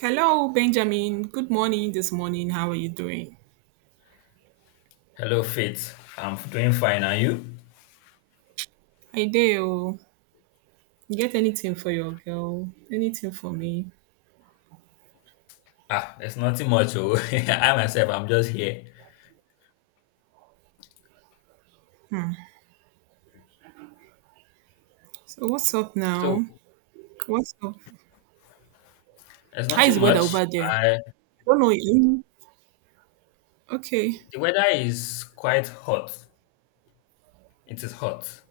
Hello, Benjamin. Good morning this morning. How are you doing? Hello, Faith. I'm doing fine. Are you? I do. You get anything for your girl? Anything for me? Ah, it's nothing much. Oh, I myself, I'm just here. Hmm. So what's up So, now? What's up? it's How is nothing the weather much. over there? I I, don't know. Okay. the weather is quite hot. It is hot.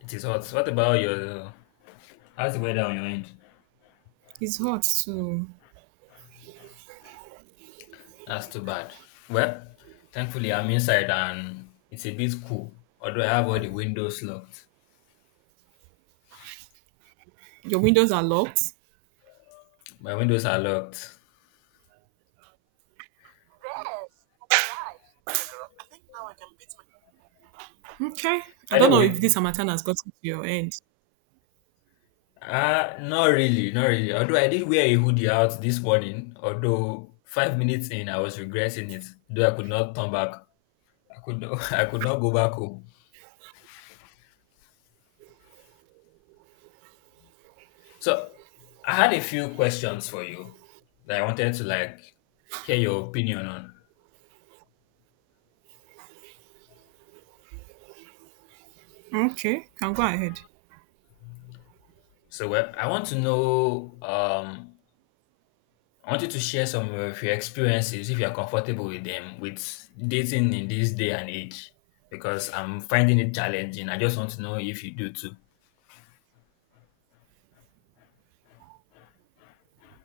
It is hot. What about your? How's the weather on your end? It's hot too. That's too bad. Well, thankfully I'm inside and it's a bit cool. Although I have all the windows locked. Your windows are locked. My windows are locked. Okay. I don't know if Anyway, this Hamatan has gotten to your end. Not really, not really. Although I did wear a hoodie out this morning, although 5 minutes in, I was regretting it. Though I could not turn back, I could not, I could not go back home. So I had a few questions for you that I wanted to like hear your opinion on. Okay. Can go ahead. So well, I want you to share some of your experiences if you are comfortable with them with dating in this day and age, because I'm finding it challenging. I just want to know if you do too.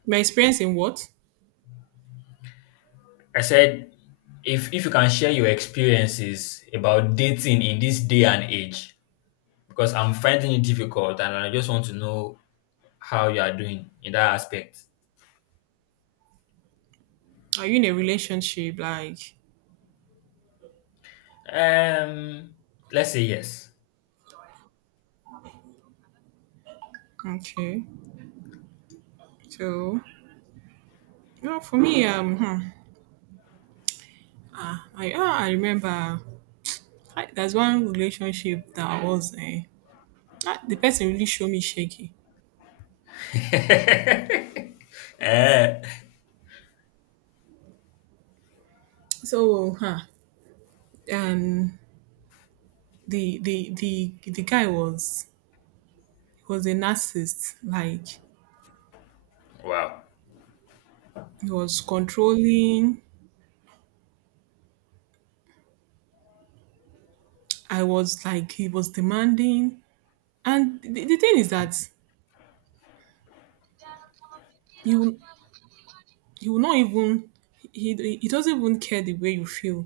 My experience in what? I said, if you can share your experiences about dating in this day and age, because I'm finding it difficult, and I just want to know how you are doing in that aspect. Are you in a relationship? Like, Um, let's say yes. okay. So, no, for me, Ah, I remember. There's one relationship that was in. Ah, the person really showed me shaky. Eh, So, um, the guy was a narcissist. Like wow. he was controlling. I was like he was demanding. And the thing is that you you will not even he doesn't even care the way you feel.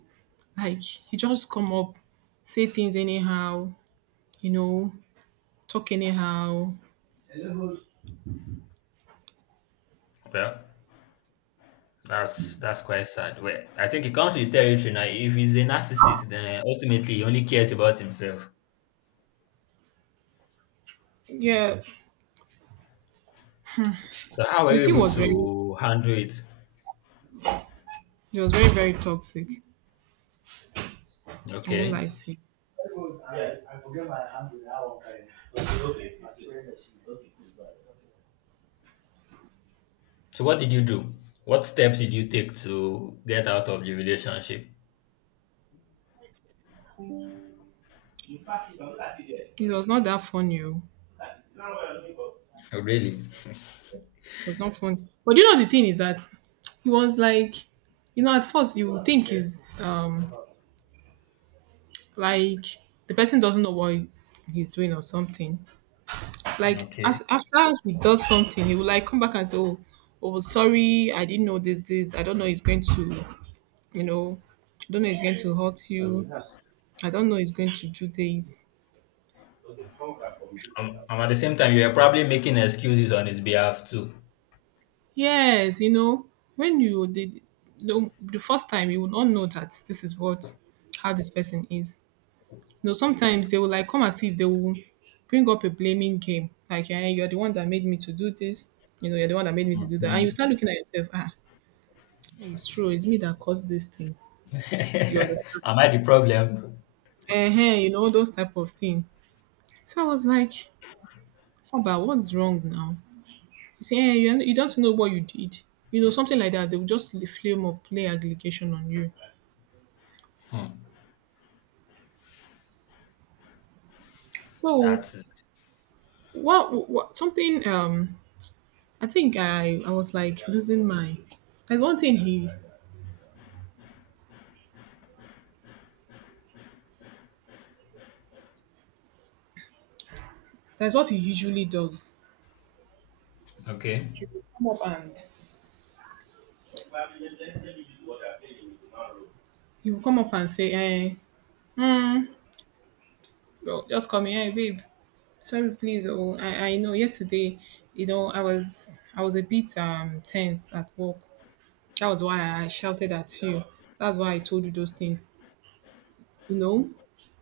Like he just come up, say things anyhow. You know, talk anyhow. Well, that's quite sad. Well, I think it comes with territory now. If he's a narcissist, then ultimately he only cares about himself. Yeah, So how are the you thing able was very, to handle it? it was very, very toxic. I won't Okay. lie to you. So what did you do? What steps did you take to get out of the relationship? It was not that funny, oh. Oh, really? It was not fun. But you know, the thing is that he was like, you know, at first you would think is like the person doesn't know what he's doing or something. Like Okay. After he does something, he will like come back and say, oh, oh, sorry, I didn't know this, this. I don't know. He's going to, you know, I don't know. He's going to hurt you. I don't know. He's going to do this. And at the same time, you were probably making excuses on his behalf too. Yes, you know, when you did the first time you will not know that this is what how this person is. You know, sometimes they will like come and see if they will bring up a blaming game. Like, yeah, you're the one that made me to do this, you know, you're the one that made me to do that. And you Mhm. start looking at yourself, ah, it's true, it's me that caused this thing. You understand? Am I the problem? You know, those type of thing. So I was like, "How about what's wrong now? You say, eh, you don't know what you did." You know, something like that. They will just flame or play allegation on you. Hmm. So That's it. What something I think I was like losing my there's one thing he there's what he usually does. Okay. He will come up and say, eh, hmm, well, just call me, hey babe, sorry please, oh, I know yesterday, you know, I was a bit tense at work, that was why I shouted at you, that's why I told you those things, you know.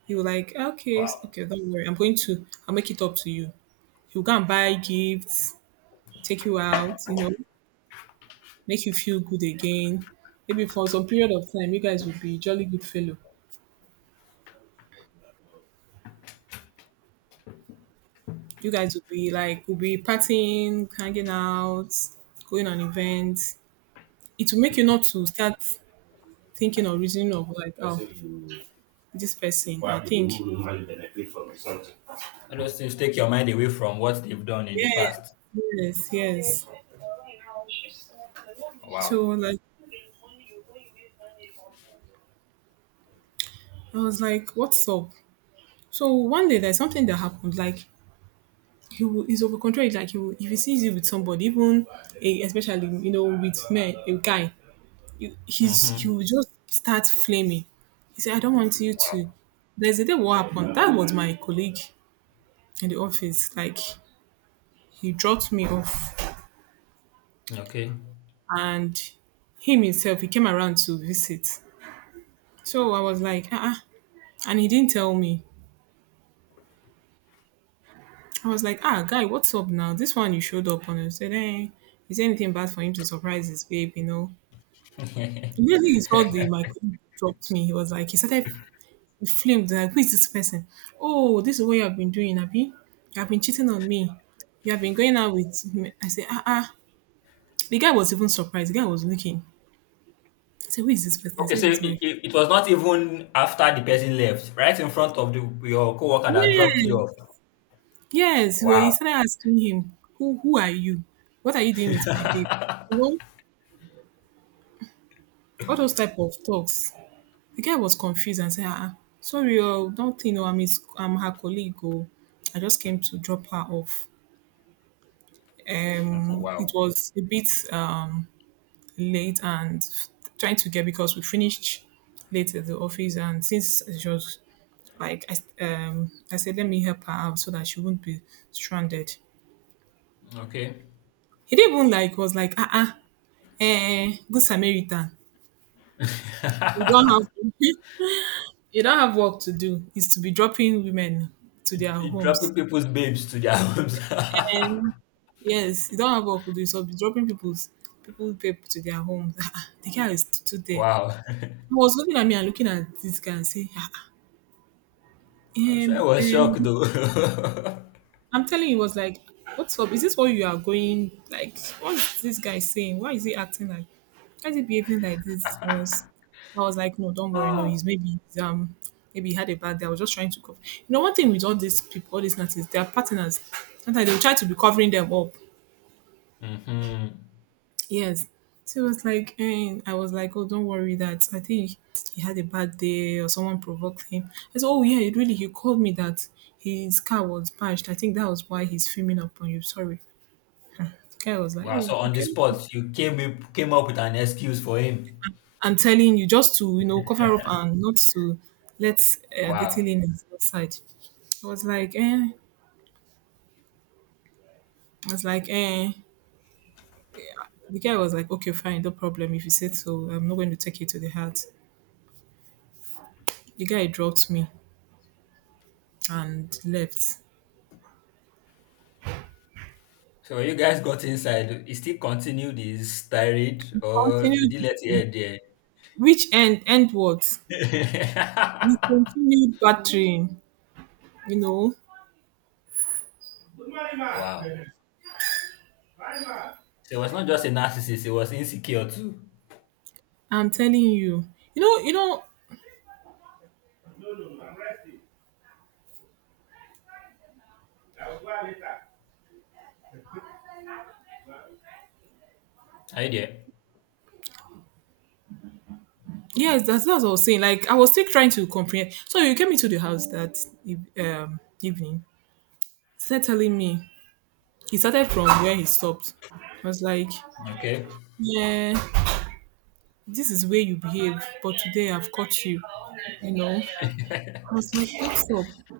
He was like, okay, Wow. okay, don't worry, I'll make it up to you. He'll go and buy gifts, take you out, you know, make you feel good again. Maybe for some period of time, you guys will be jolly good fellow. You guys will be like, will be partying, hanging out, going on events. It will make you not to start thinking or reasoning of like, oh, this person. I think, All those things take your mind away from what they've done in the yes, past. yes, yes. So Wow. like I was like, what's up? So one day there's something that happened. Like he's over controlled. Like he will, if he sees you with somebody, even eh, especially you know with men, a guy, he Mm-hmm. will just start flaming. He said, "I don't want you Wow. to." There's a day what happened. That was my colleague in the office. Like he dropped me off, Okay. and him himself he came around to visit. So I was like, ah, uh, and he didn't tell me. I was like, ah, guy, what's up now? This one you showed up on. I said, eh, is there anything bad for him to surprise his babe? You know, immediately he saw the my colleague dropped me, he was like, he flamed like, who is this person? Oh, this is what you have been doing, Abby. You have been cheating on me. You have been going out with me. I said, ah, ah. The guy was even surprised. The guy was looking. I said, who is this person? I Okay, so said, it's it, my. it, it was not even after the person left, right in front of your coworker that Yeah, dropped you off. yes. Well, Wow. he started asking him, who are you? What are you doing with my babe? You know, all those type of talks. The guy was confused and said, ah, ah, sorry, oh, don't think, oh, I'm his, I'm her colleague, oh. I just came to drop her off. It Wow. was a bit late and trying to get because we finished late at the office, and since she was like, I said, let me help her out so that she wouldn't be stranded. Okay. He didn't even like was like, ah, uh-uh, eh, good Samaritan. You don't it, have you don't have work to do. It's to be dropping women to their it dropping homes. people's babes to their homes. And yes, you don't have work to do. So be dropping people to their homes. The guy is still there. Wow. He was looking at me and looking at this guy and saying, "Ah, ah, I'm sure I um, was shocked um, though. I'm telling you, he was like, what's up? Is this what you are going, like, what's this guy saying? Why is he acting like, why is he behaving like this? I was like, no, don't worry. No, Ah. He's, maybe he had a bad day. I was just trying to cover. You know, one thing with all these people, all these nuts is they are partners. Sometimes they will try to be covering them up. Hmm. Yes. So it was like, and I was like, oh, don't worry that I think he had a bad day or someone provoked him. I said, oh, yeah, it really, he called me that his car was bashed. I think that was why he's filming up on you. Sorry. The guy was like, Wow. oh, So on the okay. spot, you came up with an excuse for him. I'm telling you just to, you know, cover up and not to let the Wow. thing in outside. I was like, eh. I was like, eh. The guy was like, okay, fine, no problem. If you said so, I'm not going to take it to the heart. The guy dropped me and left. So when you guys got inside, he still continued his tirade He or did he let it continued. end there? Which end what? We continued battering, you know. Wow. So it was not just a narcissist, it was insecure too. I'm telling you. You know, Are you there? yes, that's what I was saying. Like I was still trying to comprehend. So you came into the house that evening, started telling me. He started from where he stopped. I was like, Okay. yeah, this is where you behave, but today I've caught you, you know. I was like, what's up?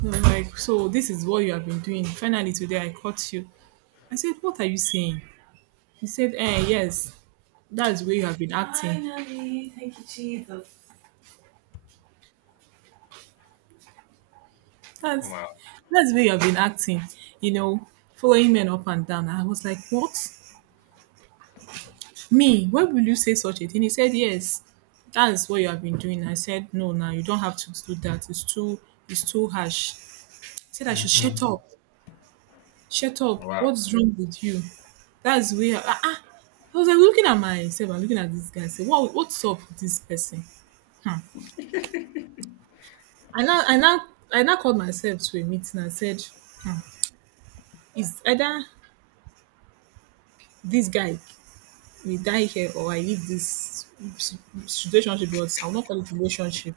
They were like, so this is what you have been doing. Finally today I caught you. I said, what are you saying? He said, eh, yes. That's where you have been acting. Finally, thank you, Jesus. That's Wow. that's where you have been acting. You know, following men up and down. I was like, what? Me? Why will you say such a thing? He said, yes. That's what you have been doing. I said, no, now you don't have to do that. It's too harsh. He said, I should shut Hmm. up. Shut up. Wow, What's wrong with you? That's where ah, ah. I was like looking at myself and looking at this guy. I said, what what's up with this person? Hmm. I now I now I now called myself to a meeting and said, hmm, it's either this guy will die here or I leave this situationship. Was I will not call it relationship.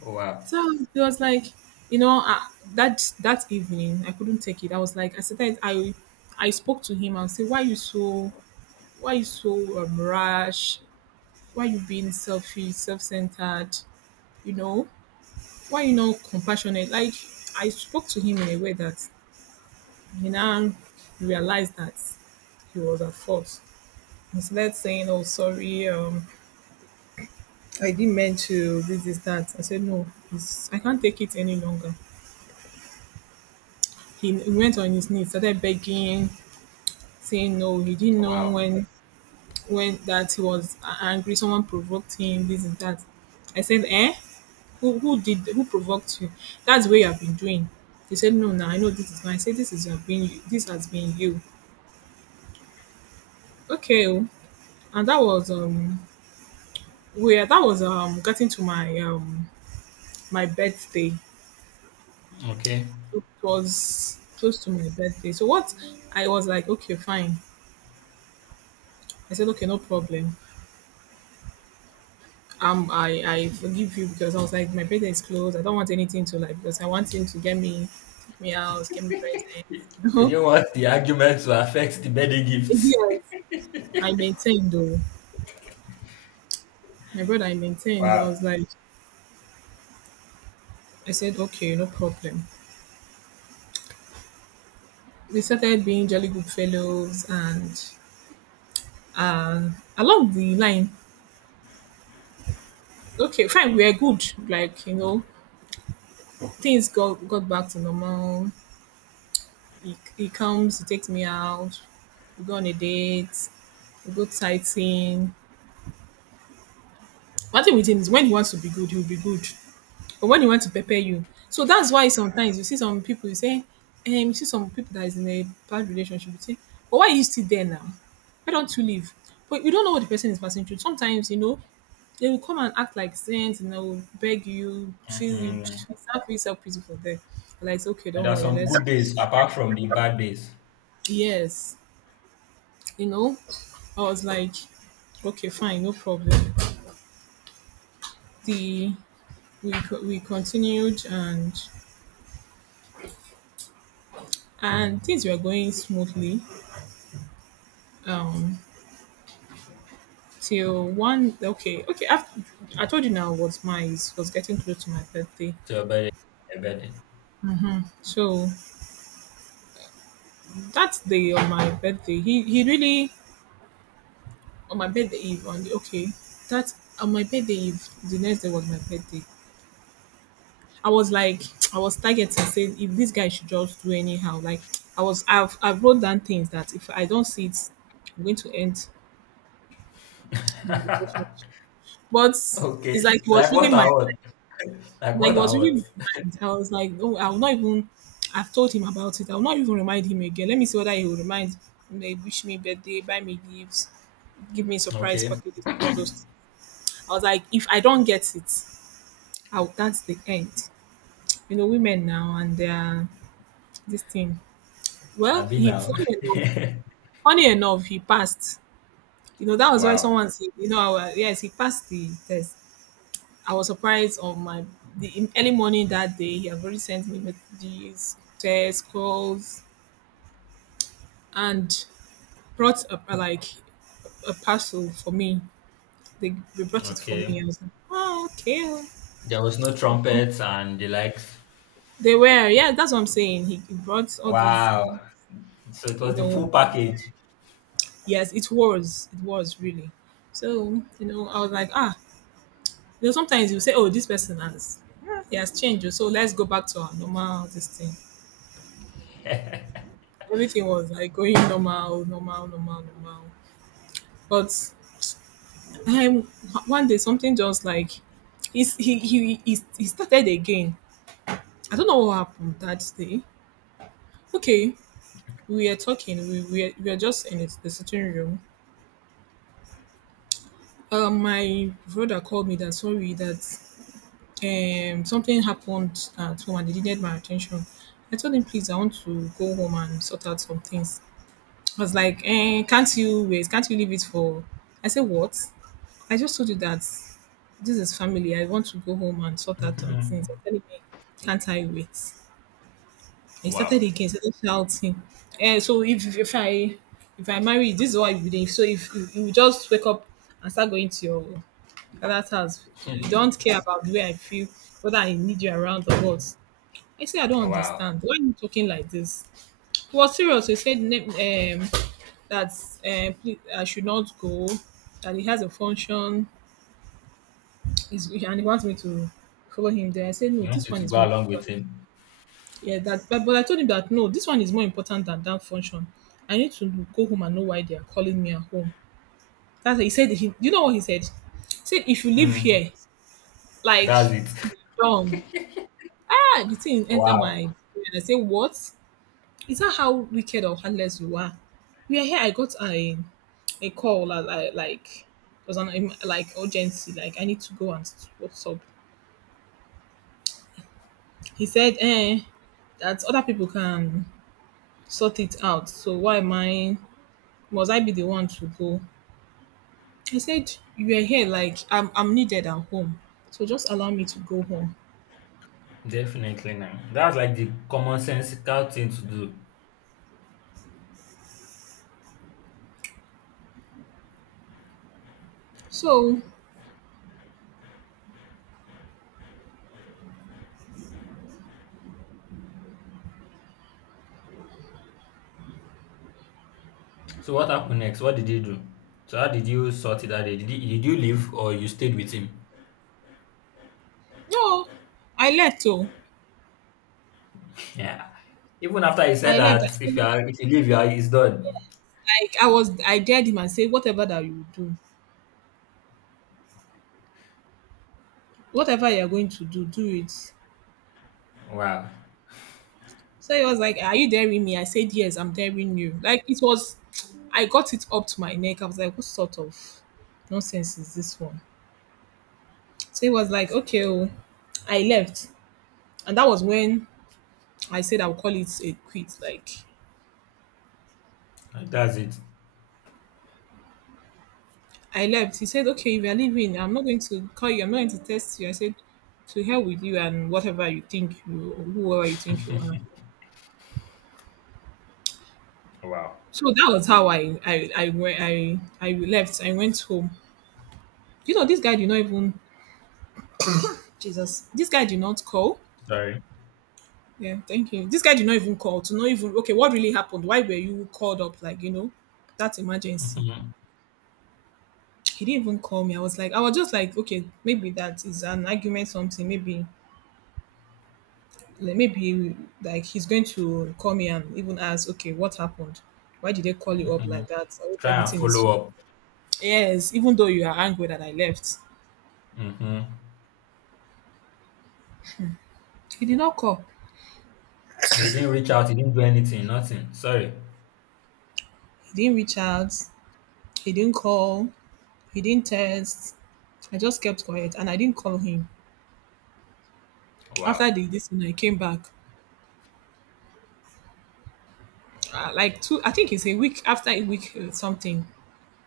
wow, So it was like, you know, that that evening I couldn't take it. I was like, I said I spoke to him and said, why you so rash? Why you being selfish, self centered? You know, why you not compassionate? Like I spoke to him in a way that he now realized that he was at fault. Instead saying, oh sorry, I didn't meant to this, is that. I said, no, it's, I can't take it any longer. He went on his knees, started begging, saying no. He didn't know wow. when that he was angry, someone provoked him, this and that. I said, eh? Who did who provoked you? That's what you have been doing. He said, no, now I know this is mine. I said, this is you have been this has been you. Okay, oh. And that was where that was getting to my my birthday. Okay. It was close to my birthday. So what I was like, okay, fine. I said, okay, no problem. I forgive you because I was like, my birthday is close. I don't want anything to like because I want him to get me, take me out, get me You presents. didn't want the argument to affect the birthday gifts. Yes, I maintained though. My brother, I maintained. I Wow. was like, I said, okay, no problem. We started being jolly good fellows and along the line, okay, fine, we are good. Like, you know, things got back to normal. He comes, he takes me out, we go on a date, we go sightseeing. One thing with him is when he wants to be good, he'll be good. But when he wants to prepare you, so that's why sometimes you see some people you say, you see some people that is in a bad relationship, you say, but why are you still there now? Why don't you leave? But you don't know what the person is passing through. Sometimes, you know, they will come and act like saints, you know, beg you, feel you Mhm. start feel yourself pity for them. Like, it's okay, And don't there are worry, some let's good days apart from the bad days yes, you know. I was like, okay, fine, no problem. The we continued and things were going smoothly. Um, Till one okay. After, I told you now was my was getting close to my birthday. to your birthday. Your birthday. So that day on my birthday, he really on my birthday eve on the okay that on my birthday eve the next day was my birthday. I was like, I was targeting, saying if this guy should just do anyhow. Like, I've wrote down things that if I don't see it, I'm going to end the relationship. But Okay. it's like it was Like what really I what? Like like it what I was really what? my mind. I was like, oh, I'll not even. I've told him about it. I'll not even remind him again. Let me see whether he will remind. They wish me birthday, buy me gifts, give me surprise Okay. packages, all those. Things. I was like, if I don't get it, I'll, that's the end. You know, women now and their this thing. Well, I've been he now. funny enough, Funny enough, he passed. You know, that was why Wow. someone said, you know, yes, he passed the test. I was surprised on my the in early morning that day. He had already sent me messages, texts, calls, and brought a like a parcel for me. They brought it for me. I Okay. was like, oh, okay. There was no trumpets and the likes. They were, yeah, that's what I'm saying. He brought all these, Wow. So it you was the full know, package. yes, it was really. So, you know, I was like, ah, you know, sometimes you say, "Oh, this person has he has changed, so let's go back to our normal this thing." Everything was like going normal, normal, normal, normal. But um, one day something just like he's, he started again. I don't know what happened that day. Okay, we were talking. We were just in the sitting room. My brother called me that sorry that something happened at home and they needed my attention. I told him please I want to go home and sort out some things. I was like, eh, can't you wait? Can't you leave it for? I said, what? I just told you that this is family. I want to go home and sort out some things. You're Mhm. telling me, can't I wait? He started Wow. again, started shouting. Eh, so if I marry, this is what you do. So if you just wake up and start going to your father's house, you don't care about the way I feel, whether I need you around or what. I said, I don't Wow. understand. Why are you talking like this? He was serious. He said, that please, I should not go, that he has a function, is and he wants me to follow him there. I said, no, You want this it one to is go more along with important. him. Yeah, that, but I told him that, no, this one is more important than that function. I need to go home and know why they are calling me at home. That's he said, he, you know what he said? He said, if you live Mm, here, that's like, it. done. Ah, the thing enter my Wow. brain. I say, what? Is that how wicked or heartless you are? We are here. I got a call like it was an like urgency like I need to go and what's up. He said eh that other people can sort it out. So why am I must I be the one to go? I said, you are here. I'm needed at home, so just allow me to go home, Definitely now. That's like the common sensical thing to do. so So what happened next? What did you do? So how did you sort it out? Did you leave or you stayed with him? no. I left. Oh, Yeah. Even after he said I left. I that if said, you are, if you leave, you are, it's done. like I was I dared him and say whatever that you do, whatever you're going to do, do it. Wow. So he was like, are you daring me? I said, yes, I'm daring you. Like, it was, I got it up to my neck. I was like, what sort of nonsense is this one? So he was like, okay, oh. I left. And that was when I said I'll call it a quit. Like, That's it. I left. He said, okay, if you're leaving, I'm not going to call you. I'm not going to test you. I said, to hell with you and whatever you think you, whoever you think you are. Wow. So that was how I went I left. I went home. You know, this guy did not even Jesus. This guy did not call. Sorry. Yeah, thank you. This guy did not even call to not even okay, what really happened? Why were you called up? Like, you know, that emergency. Hmm. He didn't even call me. I was like, I was just like, okay, maybe that is an argument, something. Maybe like he's going to call me and even ask, okay, what happened? Why did they call you up like that? I hope Try and everything follow is. up. Yes, even though you are angry that I left, Hmm. he did not call. So he didn't reach out. He didn't do anything. Nothing. Sorry. He didn't reach out. He didn't call. He didn't text. I just kept quiet and I didn't call him. After Wow. the this, when I came back, like two I think it's a week after a week something,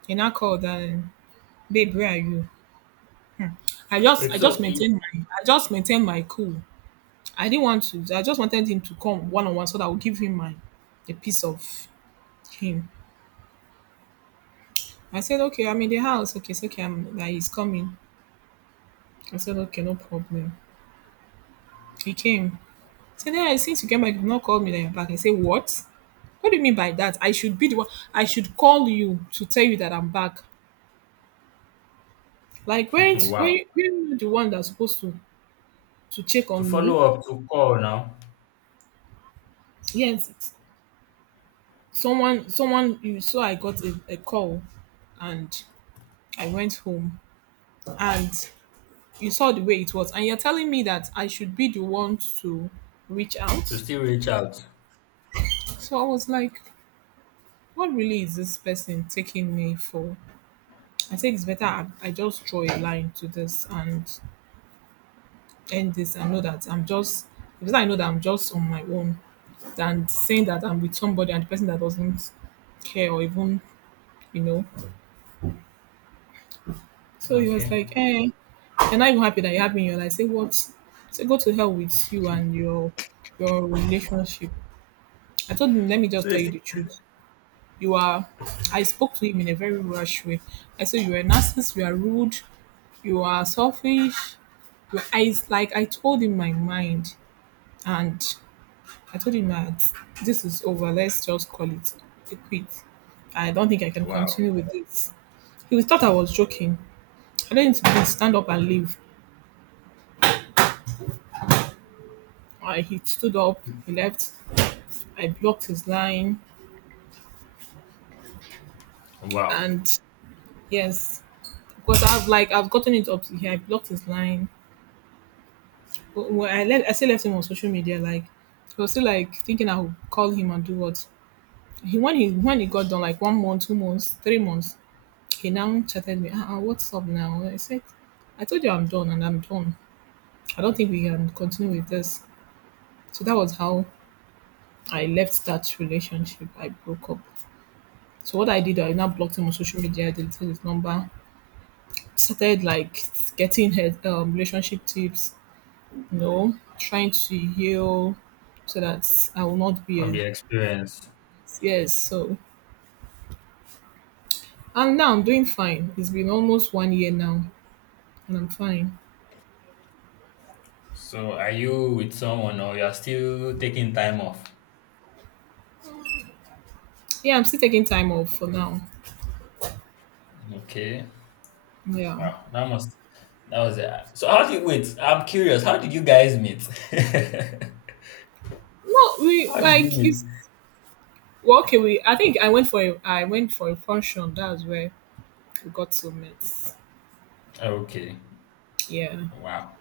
and I called babe where are you. Wait. I just maintained my cool. I didn't want to. I just wanted him to come one-on-one so that I would give him my a piece of him. I said, okay, I'm in the house. Okay, it's okay. I'm like, he's coming. I said, okay, no problem. He came. I said, yeah, since you came back you did not call me that you're back. I said, what do you mean by that? I should be the one I should call you to tell you that I'm back. Like weren't Wow. Were you the one that's supposed to check To on follow me? up, to call now, Yes, it's someone, you saw I got a call and I went home and you saw the way it was. And you're telling me that I should be the one to reach to out. still reach out. So I was like, what really is this person taking me for? I think it's better I just draw a line to this and end this. I know that I'm just, because I know that I'm just on my own than saying that I'm with somebody and the person that doesn't care or even, you know. So he was Okay. like, eh, you're not even happy that you have me in your life. Say what? Say go to hell with you and your relationship. I told him, let me So just tell you it's the truth. You are I spoke to him in a very rush way. I said, you are a narcissist, you are rude, you are selfish. You I like I told him my mind and I told him that this is over. Let's just call it a quit. I don't think I can wow, continue with this. He thought I was joking. I told him to please stand up and leave. He stood up, he left. I blocked his line, wow, and yes, because I've like I've gotten it up to here. I blocked his line. But when I let I still left him on social media. Like I was still like thinking I would call him and do what he when he when he got done like 1 month, 2 months, 3 months. He now chatted me. Ah, what's up now? I said, I told you I'm done and I'm done. I don't think we can continue with this. So that was how I left that relationship. I broke up. So what I did, I now blocked him on social media, deleted his number, started like getting her relationship tips, you know, trying to heal so that I will not be from the a experience. yes. So and now I'm doing fine. It's been almost 1 year now, and I'm fine. So are you with someone or you're still taking time off? Yeah, I'm still taking time off for now. Okay. Yeah, Wow, that was it. So how did wait? I'm curious. How did you guys meet? no, we How did you like meet? it's well, okay. We I think I went for a function. That was where we got to meet. Okay. Yeah, Wow.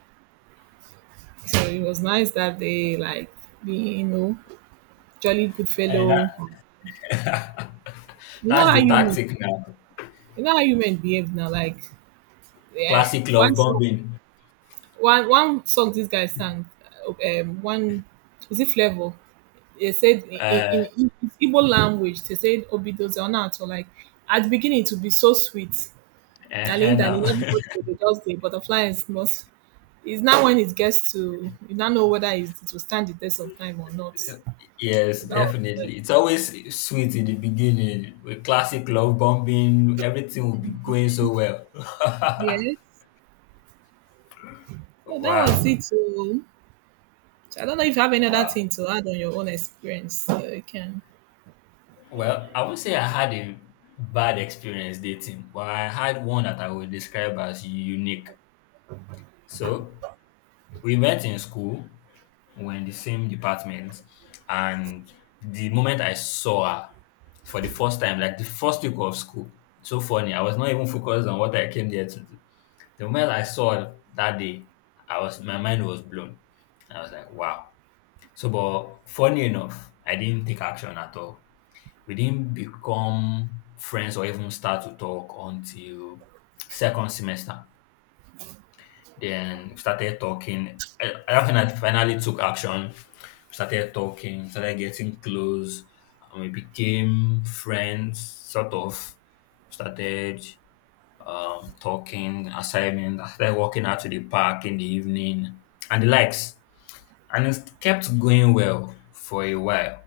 so it was nice that they like being jolly good And that fellow. You know that's how the you tactic now. You know how women behave now, like yeah, Classic one love song, bombing. one song this guy sang, one. Is it Flavor? They said in Uh, in, in Igbo language, they said obidoze onato. Like at the beginning, it would be so sweet, darling, now. darling, everybody go dey just the butterfly is not. It's now when it gets to you now know whether it will stand the test of time or not. So Yes, that was it. definitely. It's always sweet in the beginning with classic love bombing. Everything will be going so well. Yes. So that was Wow. it. So I don't know if you have any other Wow. thing to add on your own experience. So you can. Well, I would say I had a bad experience dating, but I had one that I would describe as unique. So we met in school, we're in the same department, and the moment I saw her for the first time, like the first week of school, so funny. I was not even focused on what I came there to do. The moment I saw it that day, I was my mind was blown. I was like, wow. So, but funny enough, I didn't take action at all. We didn't become friends or even start to talk until second semester. Then we started talking. I think I finally took action. We started talking, started getting close, and we became friends, sort of. Started talking, assignment. I started walking out to the park in the evening and the likes. And it kept going well for a while.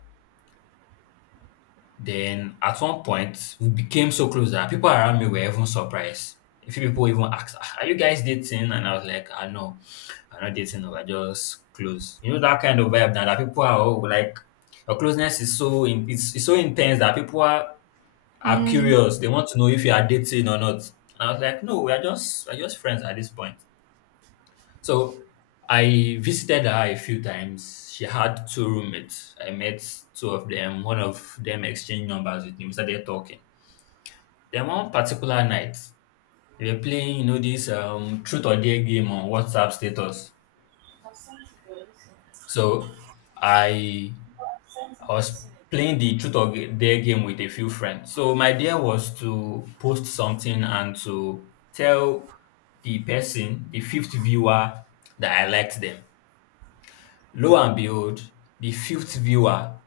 Then at one point, we became so close that people around me were even surprised. A few people even asked, "Ah, are you guys dating? And I was like, I know, I'm not dating, no, we're just close. You know, that kind of vibe that, people are all like, your closeness is so in, it's so intense that people are Mm. curious. They want to know if you are dating or not. And I was like, no, we're just friends at this point. So I visited her a few times. She had two roommates. I met two of them. One of them exchanged numbers with me. We started talking. Then one particular night, they were playing, you know, this truth or dare game on WhatsApp status. So I I was playing the truth or dare game with a few friends. So my idea was to post something and to tell the person, the fifth viewer, that I liked them. Lo and behold, the fifth viewer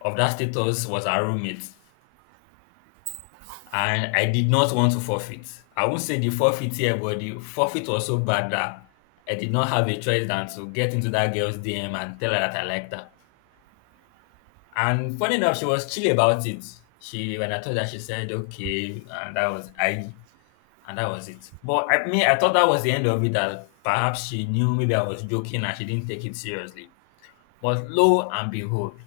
of that status was our roommate, and I did not want to forfeit. I won't say the forfeit here, but the forfeit was so bad that I did not have a choice than to get into that girl's DM and tell her that I liked her. And funny enough, she was chill about it. She when I told her, she said okay, and and that was it. But I mean, I thought that was the end of it. That perhaps she knew maybe I was joking and she didn't take it seriously. But lo and behold,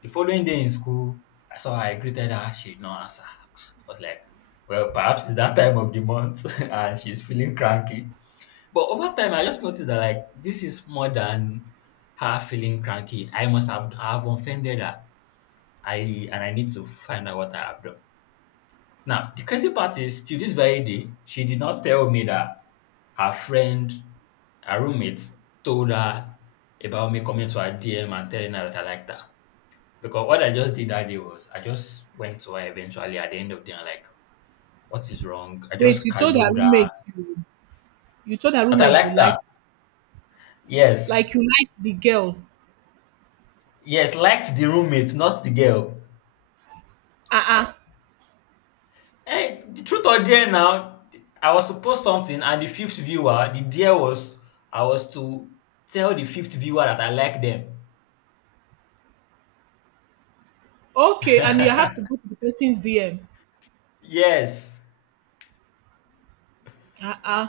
the following day in school, I saw her, I greeted her, she did not answer. I was like, well, perhaps it's that time of the month and she's feeling cranky. But over time, I just noticed that, like, this is more than her feeling cranky. I have offended her. I need to find out what I have done. Now, the crazy part is, till this very day, she did not tell me that her friend, her roommate, told her about me coming to her DM and telling her that I liked her. Because what I just did that day was I just went to her eventually at the end of the day, I like, what is wrong? I Wait, just you told her cajoled her. roommate you told her That I roommate you liked her. liked Yes. You liked the girl. Yes, liked the roommate, not the girl. Uh-uh. Hey, the truth or dare now, I was to post something and the fifth viewer, the dare was I was to tell the fifth viewer that I like them. Okay, and you have to go to the person's DM. Yes. Uh-uh.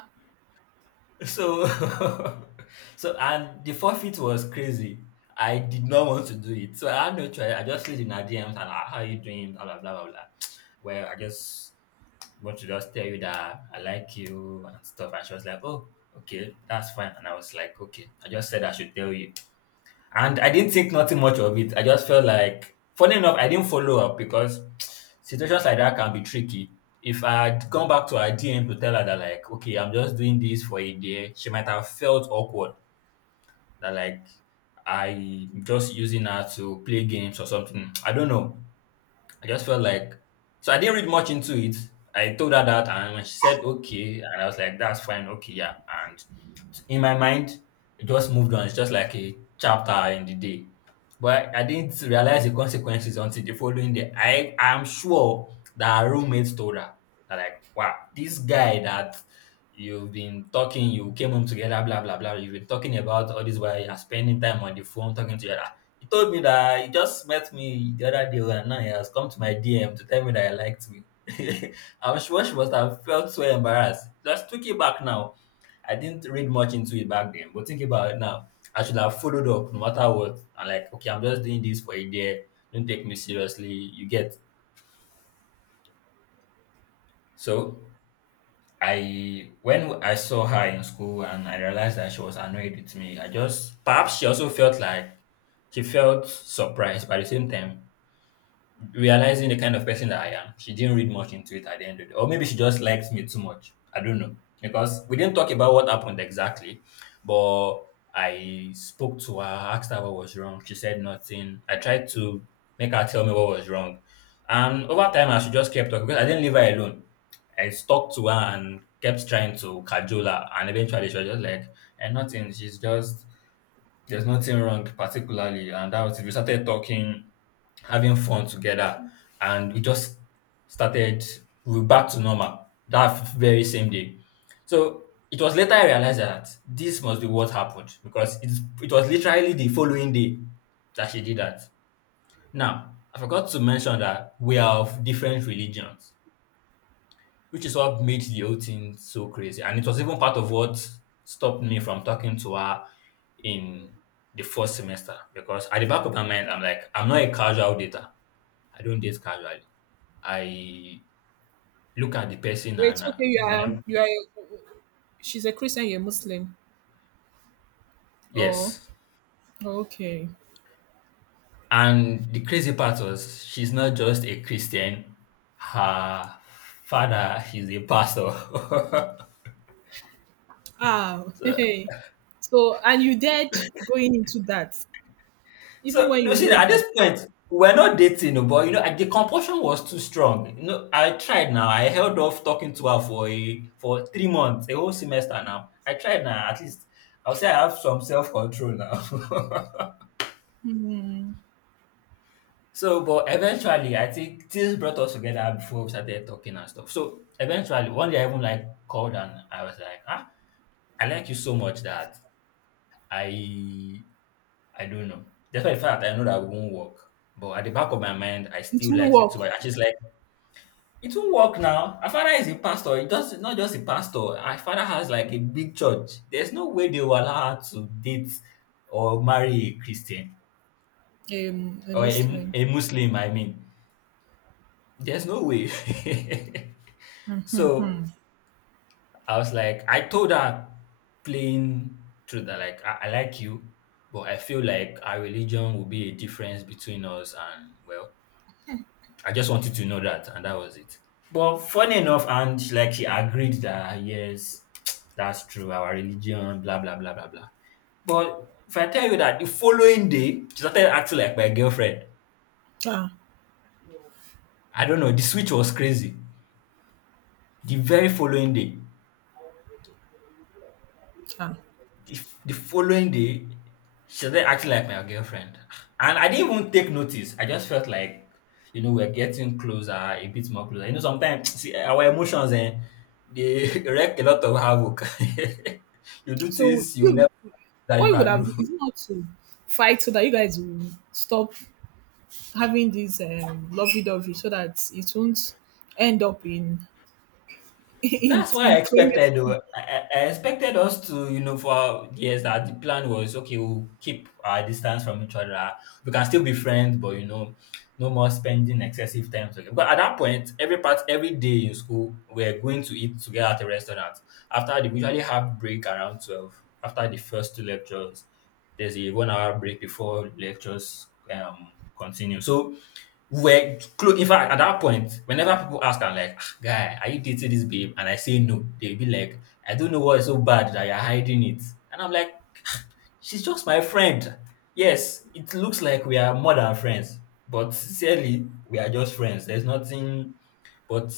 So, so and the forfeit was crazy. I did not want to do it, so I had no choice. I just slid in her DMs and "Ah, how you doing? Blah blah blah blah. Blah. Well, I just want to just tell you that I like you and stuff. And she was like, oh, okay, that's fine. And I was like, okay. I just said I should tell you. And I didn't think nothing much of it. I just felt like, funny enough, I didn't follow up because situations like that can be tricky. If I had gone back to her DM to tell her that, like, okay, I'm just doing this for a day, she might have felt awkward that, like, I'm just using her to play games or something. I don't know. I just felt like so I didn't read much into it. I told her that, and when she said okay, and I was like, "That's fine, okay, yeah." And in my mind, it just moved on. It's just like a chapter in the day. But I didn't realize the consequences until the following day. I am sure that her roommates told her that, like, "Wow, this guy that you've been talking, you came home together, blah blah blah. You've been talking about all this while you're spending time on the phone talking to your he told me that he just met me the other day and now he has come to my DM to tell me that he liked me. I'm sure she must have felt so embarrassed. Just took it back now. I didn't read much into it back then, but think about it now. I should have followed up no matter what. I'm like, okay, I'm just doing this for a day. Don't take me seriously. You get. So, I when I saw her in school and I realized that she was annoyed with me, I just perhaps she also felt like she felt surprised. But at the same time, realizing the kind of person that I am, she didn't read much into it at the end of the day. Or maybe she just likes me too much. I don't know. Because we didn't talk about what happened exactly, but I spoke to her, asked her what was wrong. She said nothing. I tried to make her tell me what was wrong. And over time, as she just kept talking, because I didn't leave her alone, I stuck to her and kept trying to cajole her. And eventually, she was just like, and nothing. She's just there's nothing wrong particularly. And that was it. We started talking, having fun together, and we just started we were back to normal that very same day. So it was later I realized that this must be what happened because it was literally the following day that she did that. Now, I forgot to mention that we are of different religions, which is what made the whole thing so crazy. And it was even part of what stopped me from talking to her in the first semester, because at the back of my mind, I'm like, I'm not a casual dater. I don't date casually. I look at the person Wait, and okay, whenever, you are she's a Christian, you're Muslim. Oh, yes. okay. And the crazy part was she's not just a Christian. Her father is a pastor. Ah, so hey. So and you dared going into that, even So, you when know, you see, know at this that. point, we're not dating, oh, but you know, the compulsion was too strong. You know, I tried now. I held off talking to her for a for 3 months, a whole semester now. I tried now. At least I'll say I have some self control now. Mm. so, but eventually, I think things brought us together before we started talking and stuff. So, eventually, one day I even like called and I was like, ah, I like you so much that I I don't know. Despite the fact that I know that it won't work, but at the back of my mind, I It still won't like it so work. much. And she's like, it won't work now. Our father is a pastor. It does not just a pastor. Our father has like a big church. There's no way they will allow her to date or marry a Christian A or a, Muslim. a Muslim. I mean, there's no way. so I was like, I told her plain truth that like I like you, but I feel like our religion will be a difference between us. And well, I just wanted to know that, and that was it. But funny enough, and like he agreed that yes, that's true, our religion, blah blah blah blah blah. But if I tell you that the following day, she started acting like my girlfriend. Ah, I don't know, the switch was crazy. The very following day. ah. The following day, she started acting like my girlfriend. And I didn't even take notice. I just felt like, you know, we're getting closer, a bit more closer. You know, sometimes see, our emotions eh, they wreck a lot of havoc. You do So things you you never that What you you would can have done do. is not to fight so that you guys will stop having this lovey-dovey so that it won't end up in in That's what I in problem. expected. Though. I expected us to, you know, for years that the plan was okay. We'll keep our distance from each other. We can still be friends, but you know, no more spending excessive time together. But at that point, every part, every day in school, we're going to eat together at a restaurant. We usually have break around 12. After the first two lectures, there's a 1 hour break before lectures continue. So were close. In fact, at that point, whenever people ask, I'm like, "Ah, guy, are you dating this babe?" And I say no, they'll be like, I don't know what's so bad that you're hiding it. And I'm like, she's just my friend. Yes, it looks like we are more than friends, but sincerely, we are just friends. There's nothing, but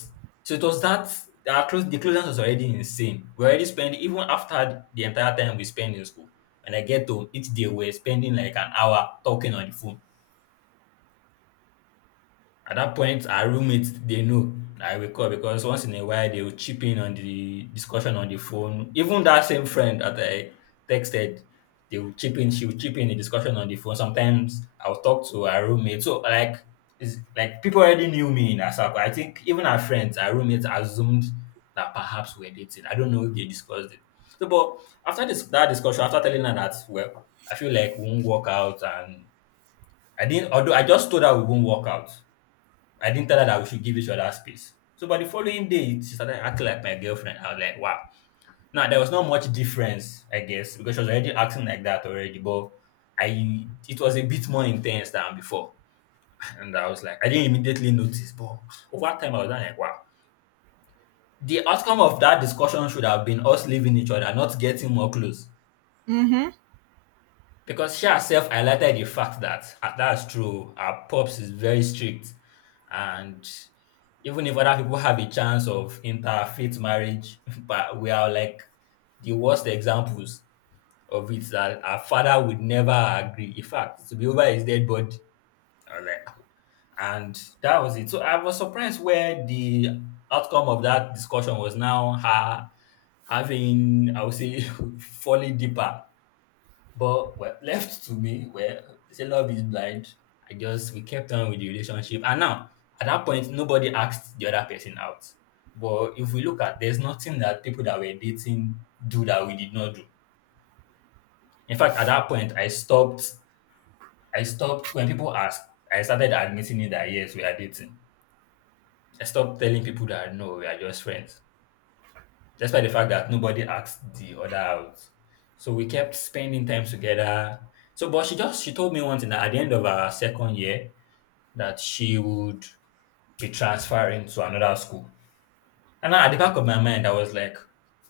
so it was that our close the closeness was already insane. We already spent even after the entire time we spent in school. When I get home, each day we're spending like an hour talking on the phone at that point. Our roommates, they know I will call because once in a while they will chip in on the discussion on the phone. Even that same friend that I texted, they will chip in, she will chip in the discussion on the phone. Sometimes I'll talk to our roommate. So like it's like people already knew me in our circle. I think even our friends, our roommates assumed that perhaps we're dating. I don't know if they discussed it. So but after this that discussion, after telling her that well, I feel like we won't work out. And I didn't, although I just told her we won't work out. I didn't tell her that we should give each other space. So by the following day, she started acting like my girlfriend. I was like, wow. Now there was not much difference, I guess, because she was already acting like that already. But I it was a bit more intense than before. And I was like, I didn't immediately notice, but over time I was like, wow. The outcome of that discussion should have been us leaving each other, not getting more close, Mm-hmm. because she herself highlighted the fact that "Ah, that's true. Our pops is very strict, and even if other people have a chance of interfaith marriage, but we are like the worst examples of it. That our father would never agree. In fact, to be over his dead body." I was like, and that was it. So I was surprised where the outcome of that discussion was now her having, I would say, falling deeper but well, left to me, well, they say love is blind. I just we kept on with the relationship, and now at that point, nobody asked the other person out. But if we look at, there's nothing that people that were dating do that we did not do. In fact, at that point, I stopped. I stopped when people asked. I started admitting it that yes, we are dating. I stopped telling people that no, we are just friends, despite the fact that nobody asked the other out. So we kept spending time together. So, but she told me one thing that at the end of our second year that she would be transferring to another school. And now at the back of my mind, I was like,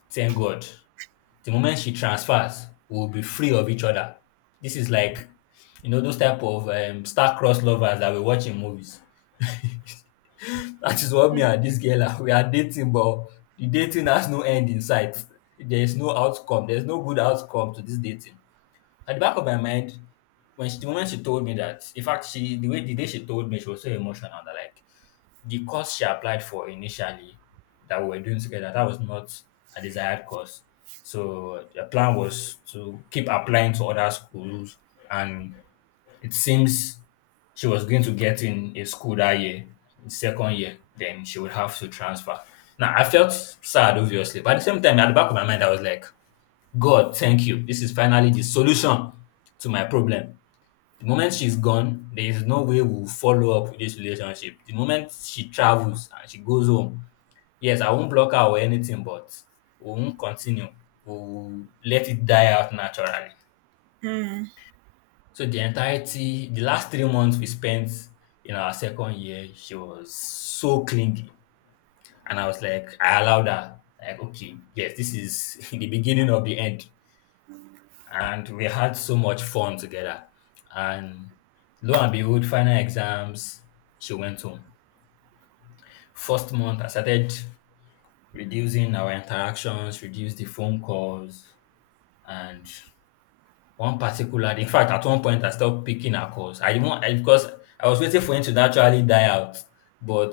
thank God. The moment she transfers, we'll be free of each other. This is like, you know, those type of star-crossed lovers that we watch in movies. That is what me and this girl are. We are dating, but the dating has no end in sight. There is no outcome. There's no good outcome to this dating. At the back of my mind, when she, the moment she told me that, in fact, she the way the day she told me, she was so emotional that like the course she applied for initially that we were doing together, that was not a desired course. So the plan was to keep applying to other schools, and it seems she was going to get in a school that year, in second year, then she would have to transfer. Now, I felt sad, obviously, but at the same time, at the back of my mind, I was like, God, thank you. This is finally the solution to my problem. The moment she's gone, there is no way we'll follow up with this relationship. The moment she travels and she goes home, yes, I won't block her or anything, but we won't continue. We'll let it die out naturally. Mm, So the entirety, the last 3 months we spent in our second year, she was so clingy. And I was like, I allowed her. Like, okay, yes, this is the beginning of the end. And we had so much fun together. And lo and behold, final exams, she went home. First month, I started reducing our interactions, reduce the phone calls. And one particular day, in fact, at one point I stopped picking her calls. I didn't want. I Because I was waiting for him to naturally die out, but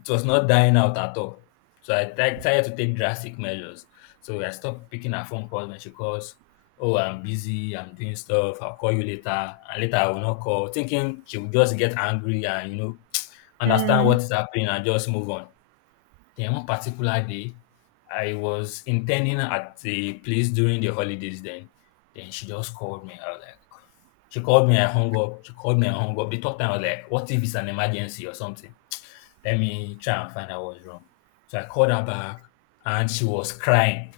it was not dying out at all. So I tried to take drastic measures. So I stopped picking her phone calls. When she calls, "Oh, I'm busy, I'm doing stuff, I'll call you later," and later I will not call, thinking she will just get angry and, understand what mm, is happening and just move on. Then one particular day, I was interning at a place during the holidays then. Then she just called me. I was like, she called me, I hung up. She called me, I hung up. The third time, I was like, what if it's an emergency or something? Let me try and find out what's wrong. So I called her back and she was crying.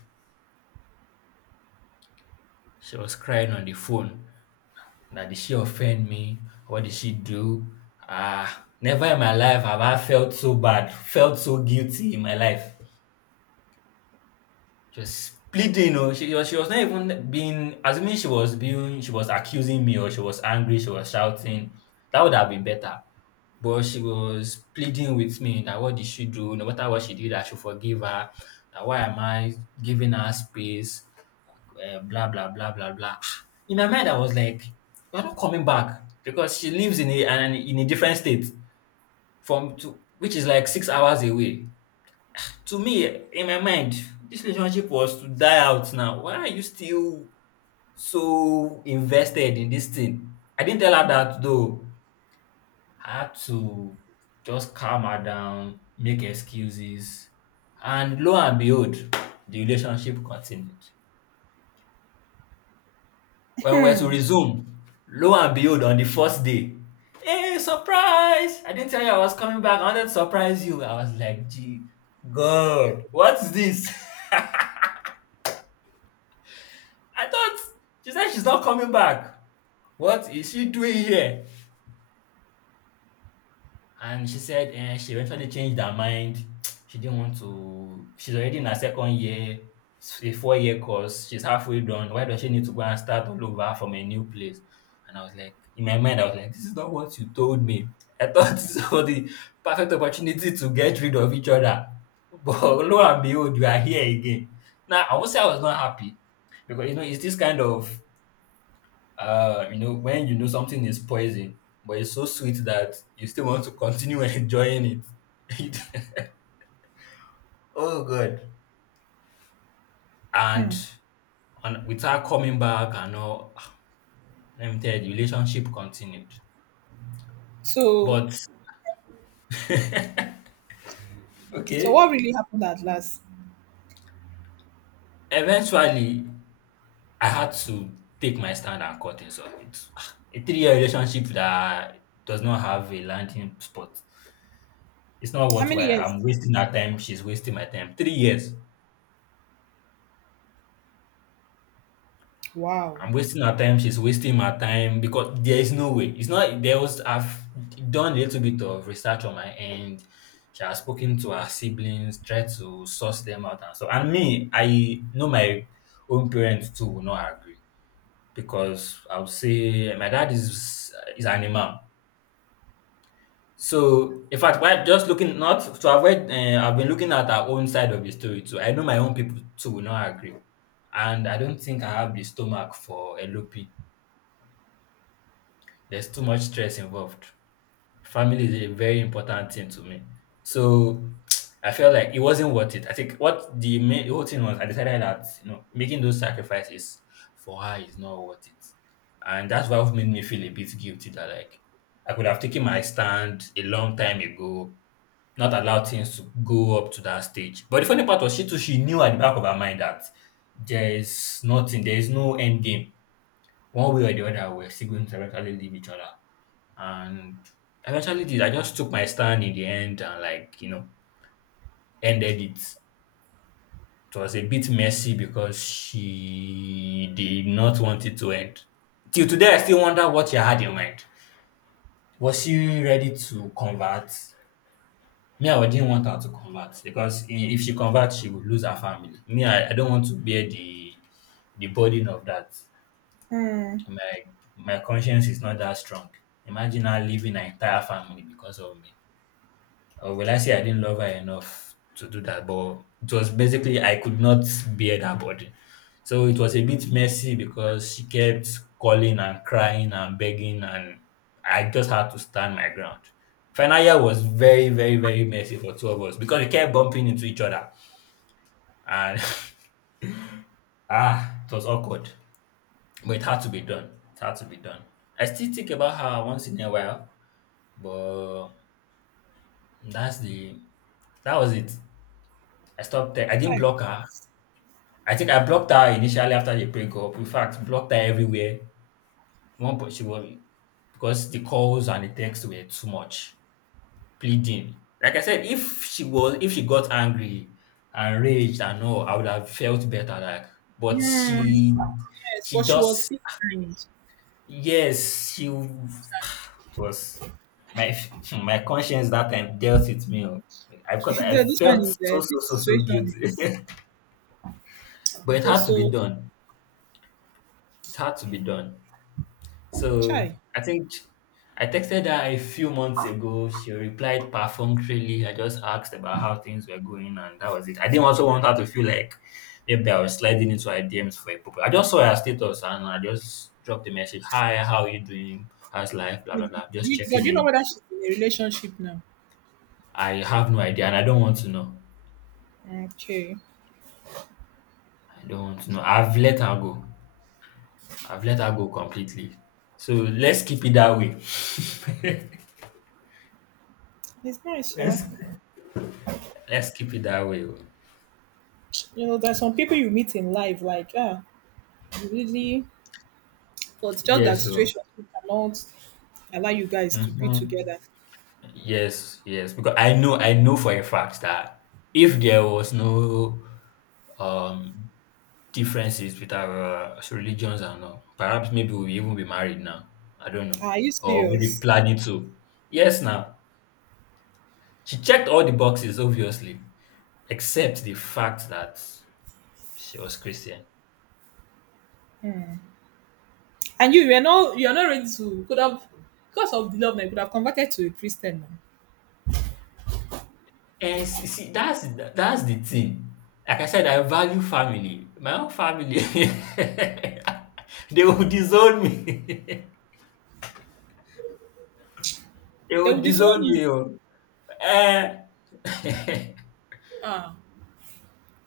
She was crying on the phone. That did she offend me? What did she do? Ah, never in my life have I felt so bad, felt so guilty in my life. She was splitting, you know. She was not even being assuming she was accusing me, or she was angry, she was shouting. That would have been better. But she was pleading with me that what did she do? No matter what she did, I should forgive her. That why am I giving her space? Blah blah blah blah blah. Ah, in my mind, I was like, "You're not coming back because she lives in a an, in a different state from to, which is like 6 hours away." To me, in my mind, this relationship was to die out. Now why are you still so invested in this thing? I didn't tell her that though. I had to just calm her down, make excuses, and lo and behold, the relationship continued. When we were to mm. resume, lo and behold, on the first day, "Hey, surprise, I didn't tell you I was coming back, I wanted to surprise you." I was like, gee, god, what's this? I thought she said she's not coming back. What is she doing here? And she said, eh, she eventually changed her mind. She didn't want to. She's already in her second year, a 4 year course. She's halfway done. Why does she need to go and start all over from a new place? And I was like, in my mind, I was like, this is not what you told me. I thought this was the perfect opportunity to get rid of each other. But lo and behold, we are here again. Now, I won't say I was not happy because, you know, it's this kind of you know, when you know something is poison, but it's so sweet that you still want to continue enjoying it. Oh god. And on with her coming back and all, let me tell you, the relationship continued. So, But so, okay, what really happened at last? eventually I had to take my stand and cut it. So it's a three-year relationship that does not have a landing spot. It's not How many worthwhile. years? I'm wasting her time. She's wasting my time. 3 years. Wow. I'm wasting her time. She's wasting my time because there is no way. It's not. There was. I've done a little bit of research on my end. She has spoken to her siblings, tried to source them out, and so. And me, I know my own parents too will not agree because I would say my dad is an imam. So in fact, while just looking not to avoid, I've been looking at our own side of the story too. I know my own people too will not agree, and I don't think I have the stomach for LOP. There's too much stress involved. Family is a very important thing to me. So I felt like it wasn't worth it. I think what the main the whole thing was, I decided that you know making those sacrifices for her is not worth it, and that's what made me feel a bit guilty that like I could have taken my stand a long time ago, not allow things to go up to that stage. But the funny part was she too, she knew at the back of her mind that there is nothing, there is no end game. One way or the other, we're still going to eventually leave each other, and I actually did. I just took my stand in the end and, like, you know, ended it. It was a bit messy because she did not want it to end. Till today, I still wonder what she had in mind. Was she ready to convert? Me, I didn't want her to convert because if she converts, she would lose her family. Me, I don't want to bear the burden of that. Hmm. My my conscience is not that strong. Imagine her leaving her entire family because of me. Or will I say I didn't love her enough to do that? But it was basically I could not bear her body. So it was a bit messy because she kept calling and crying and begging, and I just had to stand my ground. Final year was very, very, very messy for two of us because we kept bumping into each other, and ah, it was awkward. But it had to be done. It had to be done. I still think about her once in a while, but that's the that was it. I stopped. I didn't Chai. block her. I think I blocked her initially after the breakup. In fact, blocked her everywhere. One point she was, because the calls and the texts were too much, pleading. Like I said, if she was if she got angry and raged and all, I would have felt better. Like, but Mm. she Yes, she but she was just, still kind. yes, she it was my my conscience that time dealt with me. Oh. I, because I felt so so This so so situation guilty, is but it is had to be also done. It had to be done. chai. So I think I texted her a few months ago. She replied perfunctorily. I just asked about how things were going, and that was it. I didn't also want her to feel like maybe I was sliding into her DMs for a purpose. I just saw her status and I just dropped a message. Hi, how are you doing? How's life? Blah Do blah blah. Just but do checking you know in. whether she's in a relationship now? I have no idea, and I don't want to know. Okay. I don't want to know. I've let her go. I've let her go completely. So let's keep it that way. It's nice, yeah. let's let's keep it that way. Oh. You know, there's some people you meet in life, like, you really, but just Yeah, that so situation cannot allow you guys to be mhm. together. Yes, yes, because I know for a fact that if there was no um differences with our religions and all, perhaps maybe we'll even be married now. I don't know. Are you Or maybe serious? planning to. Yes, now. She checked all the boxes, obviously, except the fact that she was Christian. And you're not ready to, could have, because of the love, now, you could have converted to a Christian now. And see that's the thing. Like I said, I value family. My own family they will disown me. They They will would disown disown you. me oh. Eh. Ah,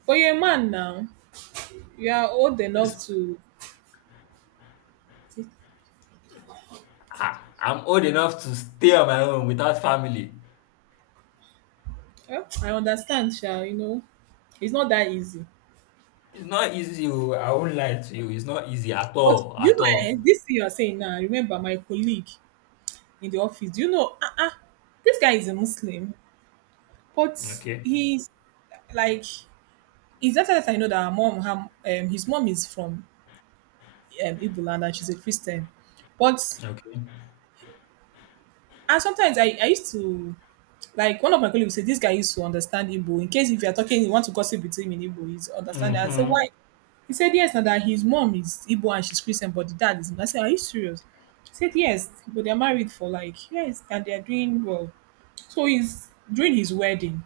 but you're a man now. You are old enough to. Ah, I'm old enough to stay on my own without family. Eh, I understand, Sha, it's not that easy. It's not easy oh, I won't lie to you. It's not easy at But all, you at know, eh, all. this thing you're saying now, remember my colleague, in the office. Do you know? Uh-uh, this guy is a Muslim, but Okay, he's like it's just that I know that her mom, his mom is from Igbo land and she's a Christian. But okay. and sometimes I used to like one of my colleagues said this guy used to understand Igbo. In case if you are talking, you want to gossip with him in Igbo, he's understanding. I said Mhm. why? He said yes, and that his mom is Igbo and she's Christian, but the dad is. I said, are you serious? He said yes, but they're married for like yes, and they're doing well. So he's during his wedding.